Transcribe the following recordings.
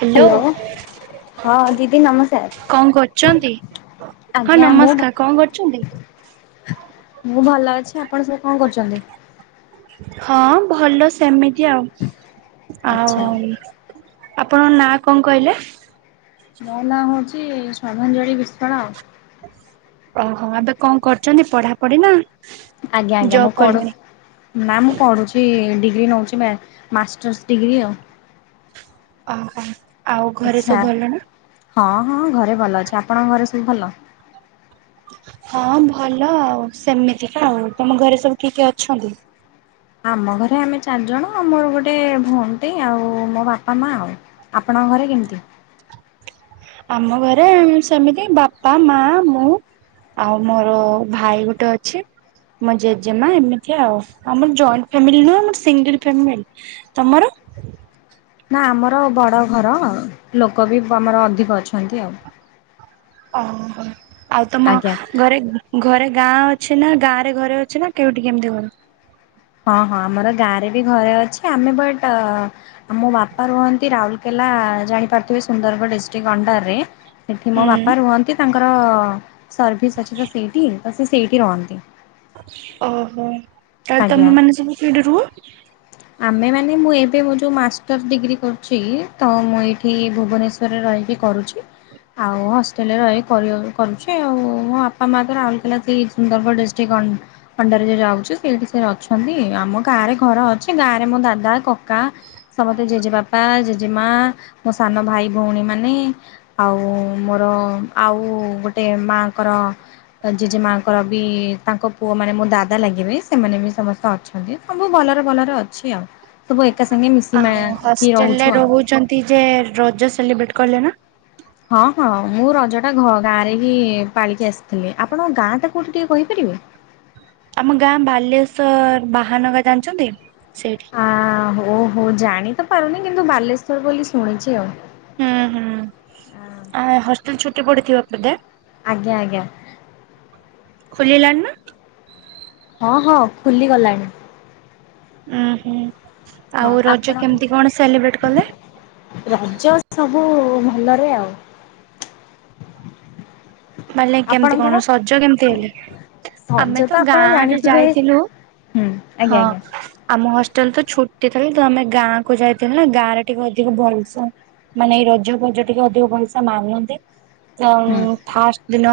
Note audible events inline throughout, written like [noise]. Hello. Hello ହଁ ଦିଦି ନମସ୍କାର। କଣ କରୁଚନ୍ତି ହଁ ଆଜ୍ଞା ମୁଁ ନମସ୍କାର କଣ କରୁଚନ୍ତି? ମୁଁ ଭଲ ଅଛି ଆପଣ ସବୁ କଣ କରୁଚନ୍ତି? ହଁ ଭଲ ସେମିତି ଆଉ ଆଚ୍ଛା। ଆଉ ଆପଣଙ୍କ ନାଁ କଣ କହିଲେ? ମୋ ନାଁ ହଉଚି ଶ୍ରଦ୍ଧାଞ୍ଜଳି ବିଶ୍ୱାଳ। ଓହୋ ଏବେ କଣ କରୁଛନ୍ତି ପଢାପଢି ନା? ଆଜ୍ଞା ଆଜ୍ଞା ମୁଁ ଜବ୍ ପଢୁ କଲେଣି? ନା ମୁଁ ପଢ଼ୁଛି ଡିଗ୍ରୀ ନୋଉଛି ମାଷ୍ଟର୍ସ ଡିଗ୍ରୀ ଆଉ। ଓହୋ ଆଉ ଘରେ ଆଚ୍ଛା ସବୁ ଭଲ ନା? ହଁ ହଁ ଘରେ ଭଲ ଅଛି ଆପଣଙ୍କ ଘରେ ସବୁ ଭଲ? ହଁ ଭଲ ଆଉ ସେମିତି କା ଆଉ ତମ ଘରେ ସବୁ କିଏ କିଏ ଅଛନ୍ତି? ଆମ ଘରେ ଆମେ ଚାରିଜଣ ଆ ମୋର ଗୋଟେ ଭଉନି ଟେ ଆଉ ମୋ ବାପା ମାଆ ଆଉ। ଆପଣଙ୍କ ଘରେ କେମିତି? ଆମ ଘରେ ସେମିତି ବାପା ମାଆ ମୁଁ। ଆଉ ମୋର ଭାଇ ଗୋଟେ ଅଛି। ମୋ ଜେଜେମା ଏମିତି ଆଉ ଆମର ଜଏଣ୍ଟ ଫ୍ୟାମିଲି ନୁହଁ ଆମର ସିଙ୍ଗିଲ୍ ଫ୍ୟାମିଲି। ତମର? ନା ଆମର ବଡ଼ ଘର ଲୋକ ବି ଆମର ଅଧିକ ଅଛନ୍ତି ଆଉ। ଓହୋ ଆଉ ତମ ଆଜ୍ଞା। ଘରେ ଘରେ ଗାଁ ଅଛି ନା ଗାଁ ରେ ଘରେ ଅଛି ନା କେଉଠି କେମିତି ଘର? ହଁ ହଁ ଆମର ଗାଁରେ ବି ଘରେ ଅଛି ଆମେ ବଟ୍ ଆ ମୋ ବାପା ରୁହନ୍ତି ରାଉରକେଲା ଜାଣିପାରୁଥିବେ ସୁନ୍ଦରଗଡ଼ ଡିଷ୍ଟ୍ରିକ୍ଟ ଅଣ୍ଡର ରେ ସେଇଠି ମୋ ହୁଁ ବାପା ରୁହନ୍ତି ତାଙ୍କର ସର୍ଭିସ୍ ଅଛି ତ ସେଇଠି ତ ସେ ସେଇଠି ରହନ୍ତି। ଓହୋ ତାହାଲେ ଆଜ୍ଞା ତମେ ମାନେ ସବୁ ଫିଡ୍‌ ରୁହ। ଆମେ ମାନେ ମୁଁ ଏବେ ମୋ ଯୋଉ ମାଷ୍ଟର୍ସ ଡିଗ୍ରୀ କରୁଛି ତ ମୁଁ ଏଇଠି ଭୁବନେଶ୍ୱର। ଭିତରେ ରହିକି କରୁଛି। ଆଉ ହଷ୍ଟେଲରେ ରହି କରି କରୁଛି ଆଉ ମୋ ବାପା ମାଆ ତ ରାଉଲକେଲା ସେ ସୁନ୍ଦରଗଡ଼ ଡିଷ୍ଟ୍ରିକ୍ଟ ଅଣ୍ଡାର ଯୋଉ ଯାଉଛି ସେଇଠି ସେ ଅଛନ୍ତି ଆମ ଗାଁ ରେ ଘର ଅଛି ଗାଁ ରେ ମୋ ଦାଦା କକା। ସମତେ ଜେଜେ ବାପା ଜେଜେ ମା ମୋ ସାନ ଭାଇ ଭଉଣୀମାନେ। ଆଉ ମୋର ଆଉ ଗୋଟେ ମାଙ୍କର ଜେଜେମାଙ୍କର ବି ତାଙ୍କ ପୁଅ ମାନେ ମୋ ଦାଦା ଲାଗିବେ। ସେମାନେ ବି ସମସ୍ତେ ଅଛନ୍ତି ସବୁ ଭଲରେ ଭଲରେ ଅଛି ଆଉ। ସବୁ ଏକାସଙ୍ଗେ ମିଶି ମିକି ରହୁଛୁ ଆଉ। ତି ଯେ ରଜ ସେଲିବ୍ରେଟ୍ କଲେ ନା। ହଁ ହଁ ମୁଁ ରଜଟା ଗାଁରେ ହିଁ ପାଳିକି ଆସିଥିଲି ଆପଣଙ୍କ ଗାଁ ଟା କୋଉଠି ଟିକେ କହିପାରିବେ? ଆମ ଗାଁ ବାଲେଶ୍ଵର ବାହାନଗାଁ ଜାଣିଛନ୍ତି ସେଇଠି। ହାଁ ହୋ ହୋଉ ଜାଣି ତ ପାରୁନି କିନ୍ତୁ ବାଲେଶ୍ଵର ବୋଲି ଶୁଣିଛି ଆଉ। ହୁଁ ହୁଁ ଆ ହଷ୍ଟେଲ ଛୁଟି ପଡ଼ିଥିବା ବୋଧେ। ଆଜ୍ଞା ଆଜ୍ଞା। ଖୋଲିଲାଣି ନା। ହଁ ହଁ ଖୁଲି ଗଲାଣି। ଉଁ ହୁଁ ହଁ ଆଉ ରଜ ଆପଣ କେମିତି କଣ ସେଲିବ୍ରେଟ କଲେ? ରଜ ସବୁ ଭଲରେ ଆଉ। ମାନେ କେମିତି ଆପଣଙ୍କର? କଣ ସଜ କେମିତି ହେଲେ ରଜ ଆମେ ତ ଆପଣ ଗାଁରେ ଜାଣିଥିବେ ଯାଇଥିଲୁ। ହୁଁ ଆଜ୍ଞା ହଁ। ଆଜ୍ଞା ଆମ ହଷ୍ଟେଲ ତ ଛୁଟି ଥିଲା ତ ଆମେ ଗାଁ କୁ ଯାଇଥିଲୁ ନା ଗାଁ ରେ ଟିକେ ଅଧିକ ଭଲସେ ମାନେ ଏଇ ରଜ ଫଜ ଟିକେ ଅଧିକ ପଇସା ମାଗନ୍ତି। ହୁଁ। ଫାଷ୍ଟ ଦିନ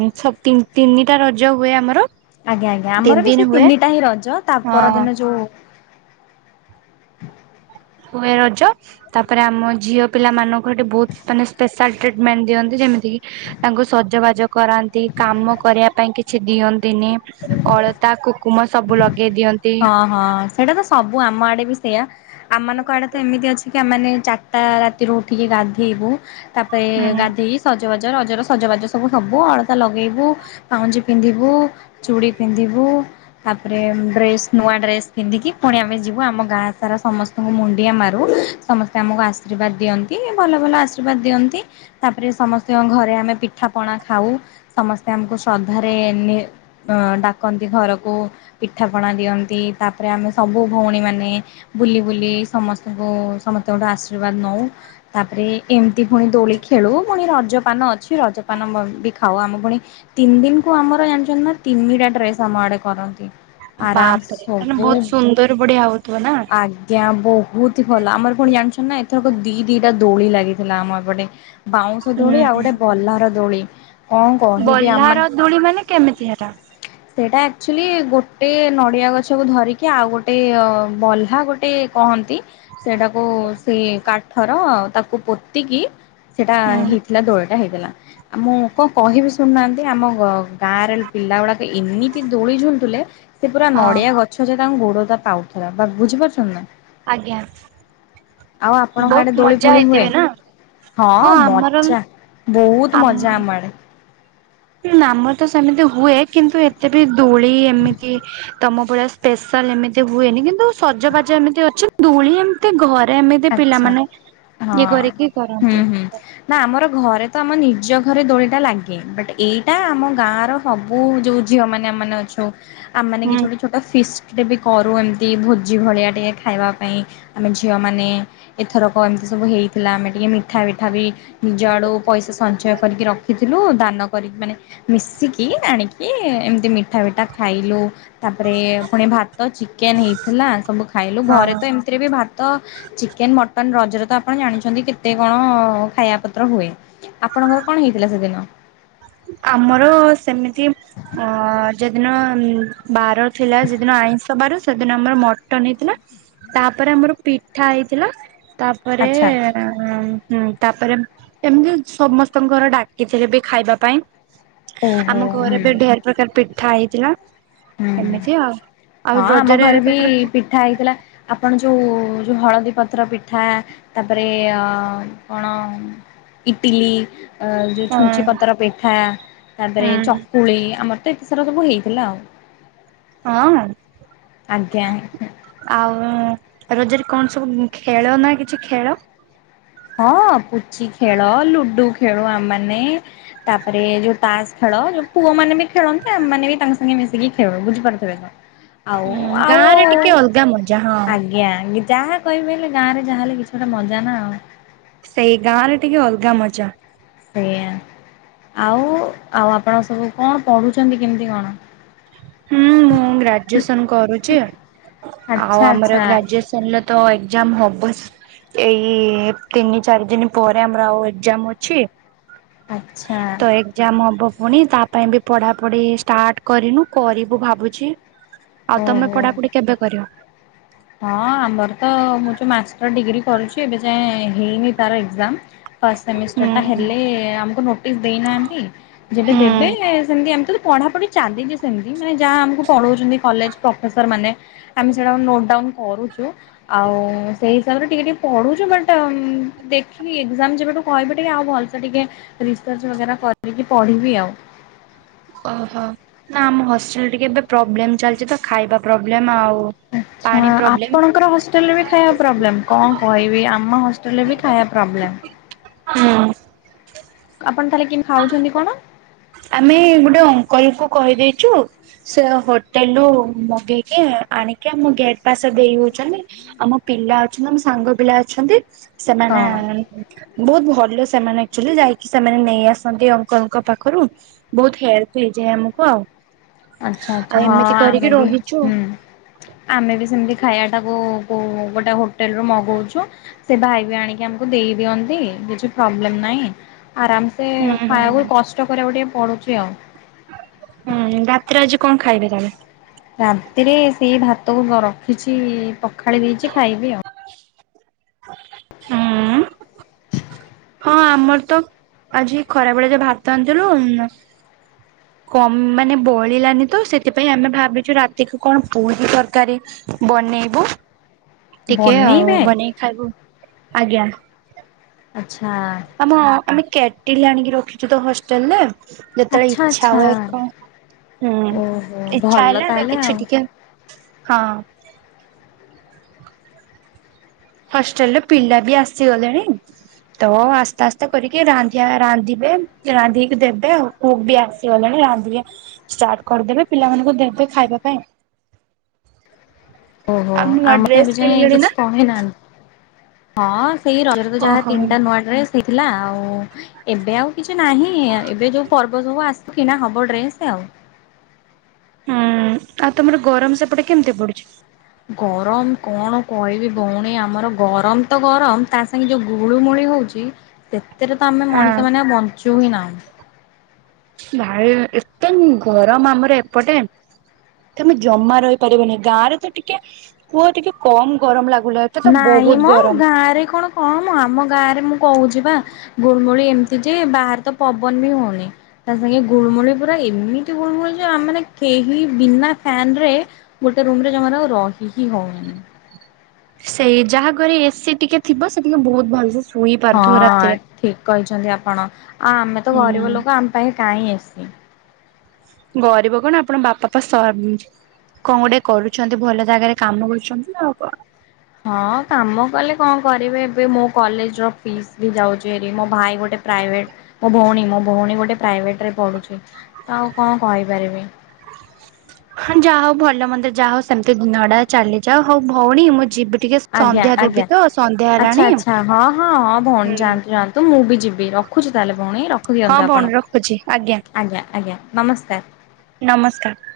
ଉ ତିନିଟା ରଜ ହୁଏ ଆମର। ଆଜ୍ଞା ଆଜ୍ଞା ଆମର ତିନି ବି ଦିନ ସେ ହୁଏ ତିନିଟା ହିଁ ରଜ ତା ହଁ ପରଦିନ ଯୋଉ ହୁଏ ରଜ ତାପରେ ଆମ ଝିଅ ପିଲାମାନାନଙ୍କୁ ଏଠି ବହୁତ ମାନେ ସ୍ପେଶାଲ ଟ୍ରିଟମେଣ୍ଟ ଦିଅନ୍ତି। ଯେମିତି ତାଙ୍କୁ ସଜବାଜ କରାନ୍ତି, କାମ କରିବା ପାଇଁ କିଛି ଦିଅନ୍ତି ଦିନେ ଅଳତା କୁକୁମ ସବୁ ଲଗେଇ ଦିଅନ୍ତି। ଓହଁ ସେଇଟା ତ ସବୁ ଆମ ଆଡେ ବି ସେଇୟା। ଆମ ମାନଙ୍କ ଆଡେ ତ ଏମିତି ଅଛି କି ଆମେ ଚାରିଟା ରାତିରୁ ଉଠିକି ଗାଧେଇବୁ। ତାପରେ ହୁଁ ଗାଧେଇ ସଜବାଜ ରଜର ସଜବାଜ ସବୁ ହବୁ ଅଳତା ଲଗେଇବୁ ପାଉଁଜି ପିନ୍ଧିବୁ। ଚୁଡ଼ି ପିନ୍ଧିବୁ ତାପରେ ଡ୍ରେସ ନୂଆ ଡ୍ରେସ ପିନ୍ଧିକି ପୁଣି ଆମେ ଯିବୁ ଆମ ଗାଁ ସାରା ସମସ୍ତଙ୍କୁ ମୁଣ୍ଡିଆ ମାରୁ। ସମସ୍ତେ ଆମକୁ ଆଶୀର୍ବାଦ ଦିଅନ୍ତି ଭଲ ଭଲ ଆଶୀର୍ବାଦ ଦିଅନ୍ତି। ତାପରେ ସମସ୍ତଙ୍କ ଘରେ ଆମେ ପିଠା ପଣା ଖାଉ ସମସ୍ତେ ଆମକୁ ଶ୍ରଦ୍ଧାରେ ଡାକନ୍ତି ଘରକୁ ପିଠାପଣା ଦିଅନ୍ତି ତାପରେ ଆମେ ସବୁ ଭଉଣୀମାନେ ବୁଲି ବୁଲି ସମସ୍ତଙ୍କୁ ସମସ୍ତଙ୍କଠୁ ଗୋଟେ ଆଶୀର୍ବାଦ ନଉ। ତାପରେ ଏମିତି ପୁଣି ଦୋଳି ଖେଳୁ ପୁଣି ରଜପାନ ଅଛି ରଜପାନ ବି ଖାଉ ଆମ ପୁଣି ତିନି ଦିନ କୁ ଆମର ଜାଣିଛନ୍ତି ନା ତିନିଟା ଡ୍ରେସ ଆମ ଆଡେ କରନ୍ତି। ଆରାମସେ ବାପରେ ତାନେ ସବୁ ବହୁତ ସୁନ୍ଦର ବଢଆ ହଉଥିବ ନା। ଆଜ୍ଞା ବହୁତ ଭଲ ଆମର ଫୁଣି ଜାଣିଛ ନା ଏଥରକ ଦି ଦିଟା ଦୋଳି ଲାଗିଥିଲା ଆମ ଏପଟେ। ବାଉଁଶ ହୁଁ ଦୋଳି ଆଉ ଗୋଟେ ବଲାର ଦୋଳି। କଣ କହିବି ବହ୍ଲା ଆମ ର ଦୂଳି ମାନେ କେମିତି ହେଟା? ସେଇଟା ଆକ୍ ଚୁଲି ଗୋଟେ ନଡ଼ିଆ ଗଛ୍ ଛ କୁ ଧରିକି ଆଉ ଗୋଟେ ଅ ବଲ୍ଲା ଗୋଟେ କହନ୍ତ୍ ନ୍ତି ସେଟାକୁ ସେଇ କାଠର ତାକୁ ପୋତିକି। ସେଟା ହୁଁ। ହେଇଥିଲା ଦୋଳଟା ହେଇଥିଲା। ଆ ମୁଁ କଁ କହିବି ଶୁଣୁନାହାନ୍ତି, ଆମ ଘ ଗାଁରେ ପିଲା ଗୁଡାକ ଏମିତି ଦୋଳି ଝୁଲୁଥିଲେ। ସେ ପୁରା ହଁ ନଡିଆ ଗଛଜାଏ ତାଙ୍କ୍ ଗୋଡଟା ପାଉଥିଲା ବା ବୁଝିପାରୁଚନ୍ତିି ନା? ଆଜ୍ଞା। ଆଉ ଆପଣଙ୍କ ବହୁତ ଆଡେ ଦୋଳି ମଜା ଫୋଳି ହୁଏ? ହେଇଥିବେ ନା? ହଁ ମଜା ବୋହୁତ୍ ମଜା ଆମ ଆଡେ। ଆମର ତ ସେମିତି ହୁଏ କିନ୍ତୁ ଏତେ ବି ଦୋଳି ଏମିତି ତମ ଭଳିଆ ସ୍ପେଶାଲ୍ ଏମିତି ହୁଏନି କିନ୍ତୁ ସଜବାଜ ଏମିତି ଅଛି ଦୂଳିଏ ତି ଘରେ ଏମିତି ଆଚ୍ଛା। ପିଲାମାନେ ହଁ ଇଏ କରିକି ହୁଁ କରନ୍ତି। ହୁଁ। ନା ଆମର ଘରେ ତ ଆମ ନିଜ ଘରେ ଦୋଳିଟା ଲାଗେ ବଟ୍ ଏଇଟା ଆମ ଗାଁର ସବୁ ଯୋଉ ଝିଅ ମାନେ ଆମାନେ ଅଛୁ ଆମମାନେ କିଛୁ ହୁଁ। ଗୋ ଛୋଟ ଫିଷ୍ଟ୍ ଟେ ବି କରୁ ଏନ୍ତି ଭୋଜି ଭଳିଆ ଟିଏ ଖାଇବା ପାଇଁ ଆମେ ଝିଅମାନେ। ଏଥରକ ଏମିତି ସବୁ ହେଇଥିଲା ଆମେ ଟିକେ ମିଠା ବିଠା ବି ନିଜ ଆଡୁ ପଇସା ସଞ୍ଚୟ କରିକି ରଖିଥିଲୁ ଦାନ କରିକି ମାନେ ମିଶିକି ଆଣିକି ଏମ୍ ତି ମିଠା ବିଠା ଖାଇଲୁ। ତାପରେ ପୁଣି ଭାତ ଚିକେନ୍ ହେଇଥିଲା ସବୁ ଖାଇଲୁ ଘରେ ହଁ। ତ ଏମିତିରେ ବି ଭାତ ଚିକେନ୍, ମଟନ୍ ରଜରେ ତ ଆପଣ ଜାଣିଛନ୍ତି କେତେ କଣ ଖାଇବା ପତ୍ର ହୁଏ। ଆପଣଙ୍କର କଣ ହେଇଥିଲା ସେଦିନ? ଆମର ସେମିତି ଅଁ ଯେଦିନ ବାର ଥିଲା ସେଦିନ ଆଇଁଷ ବାରସ୍ ସେଦିନ ଆମର ମଟନ ହେଇଥିଲା ତାପରେ ଆମର ପିଠା ହେଇଥିଲା ତାପରେଏ ଆଚ୍ଛା ହୁଁ ହଁ ତାପରେ ଏମ୍ ତି ସମସ୍ତଙ୍କର ଡାକିଥିଲେ ବି ଖାଇବା ପାଇଁ। ଓହୋ ଆମ ଘରେ ହୁଁ ବି ଢେର୍ ପ୍ରକାର ପିଠା ହେଇଥିଲା। ହୁଁ ହୁଁ ଏମିତି ଆଉ, ହଁ ଆଉ ଆମ ରଜରେ ଘରେ ବି ତମରକ୍ ପିଠା ହେଇଥିଲା ଆପଣ ଯୋଉ ଯୋଉ ହଳଦୀ ପତ୍ର ପିଠା। ତାପରେ ଅଁ କଣ ଇଟିଲି। ଆ ଯୋଉ ଛୁଞ୍ଚି ପତର ପିଠା। ତାପରେ ହୁଁ ଚକୁଳି ଆମର ତ ଏତେ ସାରା ସବୁ ହେଇଥିଲା ଆଉ। ହଁ ଅଁ। ଆଜ୍ଞା। ଆଉ ରଜରେ କଣ ସବୁ ଖେଳ ନା କିଛି ଖେଳ ହଁ ପୁଚି ଖେଳ, ଲୁଡୁ ଖେଳୁ ଆମ୍ ମାନେ। ତାପରେ ଯୋଉ ତାସ୍ ଖେଳ ଯୋଉ ପୁଅ ମାନେ ବି ଖେଳନ୍ତି ଆମମାନେ ବି ତାଙ୍କ ସାଙ୍ଗରେ ମିଶିକି ଖେଳୁ ବୁଝିପାରୁଥିବେ। ତ ଆଉ ହୁଁ ଆଉ ଗାଁ ରେ ଟିକେ ଅଲ୍ ଗା ମଜା ହଁ। ଆଜ୍ଞା ଗିଚା ଯାହା କହିବେ ହେଲେ ଗାଁରେ ଯାହାହେଲେ କିଛି ଗୋଟେ ମଜା ନା ଆଉ। ସେଇ ଗାଁ ରେ ଟିକେ ଅଲ୍ ଗା ମଜା। ସେଇଆ। ଆଉଁ ଆଉ ଆପଣ ସବୁ କଣ ପଢୁଚନ୍ତି କେମିତି କଣ? ହୁଁ ମୁଁ ଗ୍ରାଜୁଏସନ୍ କରୁଚି ଆଉ ଆଚ୍ଛା ଆମର ଆଚ୍ଛା ଗ୍ରାଜୁଏସ୍ ହେଲ ତ ଏକ୍ଜାମ ହବ ବସ୍ ଏଇ ଇ ତିନି ଚାରି ଦିନ୍ ପରେ ଆମର ଆଉ ଏଗ୍ଜାମ୍ ଅଛି। ଆଛା। ଯାମ୍ ହବ ପୁଣି ତା ପାଇଁ ବି ପଢା ପଢି ଷ୍ଟାର୍ଟ କରିନୁ କରିବୁ ଭାବୁଛି। ଆଉ ତମେ ଓହୋ। ପଢାପଢି କେବେ କରିବ? ହଁ ଆମର ତ ମୁଁ ଯୋଉ ମାଷ୍ଟର୍ ଡିଗ୍ରୀ କରୁଛି ଏବେ ଯାଏଁ ହେଇନି ତାର ଏକ୍ଜାମ୍। ଫାଷ୍ଟ ସେମିଷ୍ଟର ହୁଁ ଟା ହେଲେ ଆମକୁ ନୋଟିସ୍ ଦେଇନାହାନ୍ତି। ଯେବେ ଦେବେ ହୁଁ ସେମିତି ଏମିତି ତ ପଢାପଢି ଚାଲିଚି ସେମିତି ମାନେ ଯାହା ଆମକୁ ପଢାଉଛନ୍ତି କଲେଜ ପ୍ରଫେସର ମାନେ ଆମେ ସେଟାକୁ ନୋଟ୍ ଡାଉନ୍ କରୁଛୁ ଆଉ ସେଇ ହିସାବରେ ଟିକେ ଟିକେ ପଢ଼ୁଛୁ ବଟ୍ ଦେଖିକି ଏକ୍ଜାମ ଯେବେଠୁ କହିବେ ଟିକେ ଆଉ ଭଲ୍ ସେ ଟିକେ ରିସର୍ଚ୍ ବଗେରା କରିକି ପଢିବି ଆଉ। ଓହୋ ନା ଆମ ହଷ୍ଟେଲ୍ ଟିକେ ଏବେ ପ୍ରୋବ୍ଲେମ୍ ଚାଲିଛି ତ ଖାଇବା ପ୍ରୋବ୍ଲେମ୍ ଆଉ ଆଚ୍ଛା ପାଣି ପ୍ରୋବ୍ଲେମ ଆପଣଙ୍କର ହଷ୍ଟେଲ୍ ରେ ବି ଖାଇବା ପ୍ରୋବ୍ଲେମ୍, କଁ କହିବି ଆମ ହସ୍ ହେଲେ ବି ଖାଇବା ପ୍ରୋବ୍ଲେମ୍। ହୁଁ। ଆପଣ ତାହେଲେ କେମିତି ଖାଉଛନ୍ତି କଣ? ଆମେ ଗୋଟେ ଅଙ୍କଲ୍ କୁ କହିଦେଇଚୁ ସେ ହୋଟେଲ୍ ରୁ ମଗେଇକି ଆଣିକି ଆମ ଗେଟ ପାସେ ଦେଇ ଦୋଉଚନ୍ତି। ଆମ ପିଲା ଅଛ ଆମ ସାଙ୍ଗ ପିଲା ଅଛନ୍ତି। ସେମାନେ ବୋହୁତ୍ ଭଲ ସେମାନେ ଆକ୍ଚୁଲି ଯାଇକି ସେମାନେ ନେଇ ଆସ୍। ନ୍ତି ଅଙ୍କଲ୍ ଙ୍କ ପାଖରୁ ବୋହୁତ୍ ହେଲ୍ପ୍ ହେଇଯାଏ ଆମକୁ ଆଉ। ଆଚ୍ଛା ଆଉ ଆଚ୍ଛା ହଁ ଏମିତି କରିକି ଆମେ ବି ରହିଛୁ। ହୁଁ। ଆମେ ବି ସେମିତି ଖାଇବା ଟାକୁ କୋଉ ଗୋଟେ ହୋଟେଲ ରୁ ମଗୋଉଚୁ। ସେ ଭାଇ ବି ଆଣିକି ଆମକୁ ଦେଇ ଦିଅନ୍ତି କିଛି ପ୍ରୋବ୍ଲେମ୍ ନାହିଁ ଆରାମ୍ ସେ ହୁଁ ହୁଁ ଖାଇବାକୁ କଷ୍ଟ କରିବାକୁ ଟିକେ ପଡ଼ୁଛି ଆଉ। ହୁଁ ରାତିରେ ଆଜି କଣ ଖାଇବେ ତାହେନେ। ରାତିରେ ସେଇ ଭାତକୁ ରଖିଛି ପଖାଳି ଦେଇକି ଖାଇବି ଆଉ। ହୁଁ। ହଁ ଆମର୍ ତ ଆଜି ଖରାବେେଳେ ତ ଭାତ ଆଣିଥିଲୁ। କମ୍ ମାନେ ବଳିଲାନି ତ ସେଥିପାଇଁ ଆମେ ଭାବିଛୁ ରାତିକୁ କଣ ପୁରୀ ତରକାରୀ ବନେଇବୁ ଟିକେ ଆଉ ବନେଇବେ ବନେଇ ଖାଇବୁ ଆଜ୍ଞା ଆଚ୍ଛା ଆମ ଆମେ କ୍ୟାଟିଲ ଆଣିକି ରଖିଛୁ ତ ହଷ୍ଟେଲରେ ଯେତେବେଳେ ଆଚ୍ଛା ଇଚ୍ଛା ଆଚ୍ଛା। ହୁଏ କଣ ହୁଁ ଓହୋ ଇଚ୍ଛା ଭଲ ହେଲେ ଆମେ ତାହେଲେ ଆଉ କିଛି ଟିକେ ହଁ ହଷ୍ଟେଲରେ ପିଲା ବି ଆସିଗଲେଣି ତ ଆସ୍ତେ ଆସ୍ତେ କରିକି ରାନ୍ଧିଆ ରାନ୍ଧିବେ ରାନ୍ଧିକି ଦେବେ ଆଉ କୁକ୍ ବି ଆସିଗଲାଣି ରାନ୍ଧିକି ଷ୍ଟାର୍ଟ କରିଦେବେ ପିଲାମାନଙ୍କୁ ଦେବେ ଖାଇବା ପାଇଁ [inaudible] ଓହୋ ନୂଆ ଆମର ଡ୍ରେସ ଏବେ ଯାଏଁ କିଣିଲେଣି କିଛି ନା କହିନାହାନ୍ତି ହଁ ସେଇ ର ଯାହା ଓହୋ ହୁଁ ତିନିଟା ନୂଆ ଡ୍ରେସ୍ ହେଇଥିଲା ଆଉ ଏବେ ଆଉ କିଛି ନାହିଁ ଏବେ ଯୋଉ ପର୍ବ ସବୁ ଆସୁ କିଣା ହବ ଡ୍ରେସ ଆଉ ହୁଁ ଆଉ ତମର ଗରମ ସେପଟେ କେମିତି ପଡୁଛି ଗରମ କଣ କହିବି ଭଉଣୀ ଆମର ଗରମ ତ ଗରମ ତା ସାଙ୍ଗେ ଯୋଉ ଗୁଳୁଗୁଳି ହଉଛି ସେତେରେ ତ ଆମେ ହଁ ମଣିଷ ମାନେ ବଞ୍ଚୁ ହିଁ ନାହୁଁ ଭାଇ ଏତେ ଗରମ ଆମର ଏପଟେ ତମେ ଜମା ରହିପାରିବନି ଗାଁ ରେ ତ ଟିକେ କୁହ ଟିକେ କମ୍ ଗରମ ଲାଗୁଲା ଏତେ ତ ନାଇଁ ବହୁତ ମ ଗରମ। ଗାଁରେ କଣ ହଁ ମୁଁ ଆମ ଗାଁରେ ମୁଁ କହୁଛି ବା ଗୁଳମୁଳି ଏମିତି ଯେ ବାହାରେ ତ ପବନ ବି ହଉନି ତା ସାଙ୍ଗେ ଗୁଳମୁଳି ପୁରା ଏମିତି ଗୁଳମୁଳି ଯେ ଆମ ମାନେ କେହି ବିନା ଫ୍ୟାନ ରେ ଗୋଟେ ରୁମରେ ଜମାରୁ ଆଉ ରହି ହିଁ ହଏନି ସେଇ ଯାହା ଘରେ ଏସିି ଟିକେ ଥିବ ସେ ଟିକେ ବହୁତ ଭଲସେ ଶୋଇ ହଁ ପାରୁଥିବ ରାତିରେ। ଠିକ କହିଛନ୍ତି ଆପଣ ଆ ଆମେ ତ ଗରିବ ହୁଁ ଲୋକ ଆମ ପାଇଁ କାହିଁ ଏସି ଗରିବ କଣ ଆପଣ ବାପା ପା ସରପଞ୍ଚ କଣ ଗୋଟେ କରୁଛନ୍ତି ଭଲ ଜାଗାରେ କାମ କରୁଛନ୍ତି ନା ଆଉ କଣ ହଁ କାମ କଲେ କଣ କରିବେ ଏବେ ମୋ କଲେଜର ଫିସ୍ ବି ଯାଉଛି ଭାରି ମୋ ଭାଇ ଗୋଟେ ପ୍ରାଇଭେଟ ମୋ ଭଉଣୀ ମୋ ଭଉଣୀ ଗୋଟେ ପ୍ରାଇଭେଟରେ ପଢୁଛି ଆଉ କଣ କହିପାରିବି [inaudible] ହଁ ଯାହା ହଉ ଭଲ ମନ୍ଦିର ଯାହା ହଉ ସେମିତି ଦିନଟା ଚାଲିଯାଉ ହଉ ଭଉଣୀ ମୁଁ ଯିବି ଟିକେ ଆଜ୍ଞା ସନ୍ଧ୍ୟା ଦେବି ଆଜ୍ଞା ତ ସନ୍ଧ୍ୟା ହେଲାଣି। ଆଚ୍ଛା ଆଚ୍ଛା ହଁ ହଁ ହଁ ଭଉଣୀ ହୁଁ। ଯାଆନ୍ତୁ ଯାଆନ୍ତୁ ତୁ ମୁଁ ବି ଯିବି ରଖୁଛିୁ ତାହେଲେ ଭଉଣୀ ହଁ ରଖିଦିଅନ୍ତୁ ଭଉଣୀ ଆପଣ ରଖୁଛି ଆଜ୍ଞା ଆଜ୍ଞା ନମସ୍କାର ନମସ୍କାର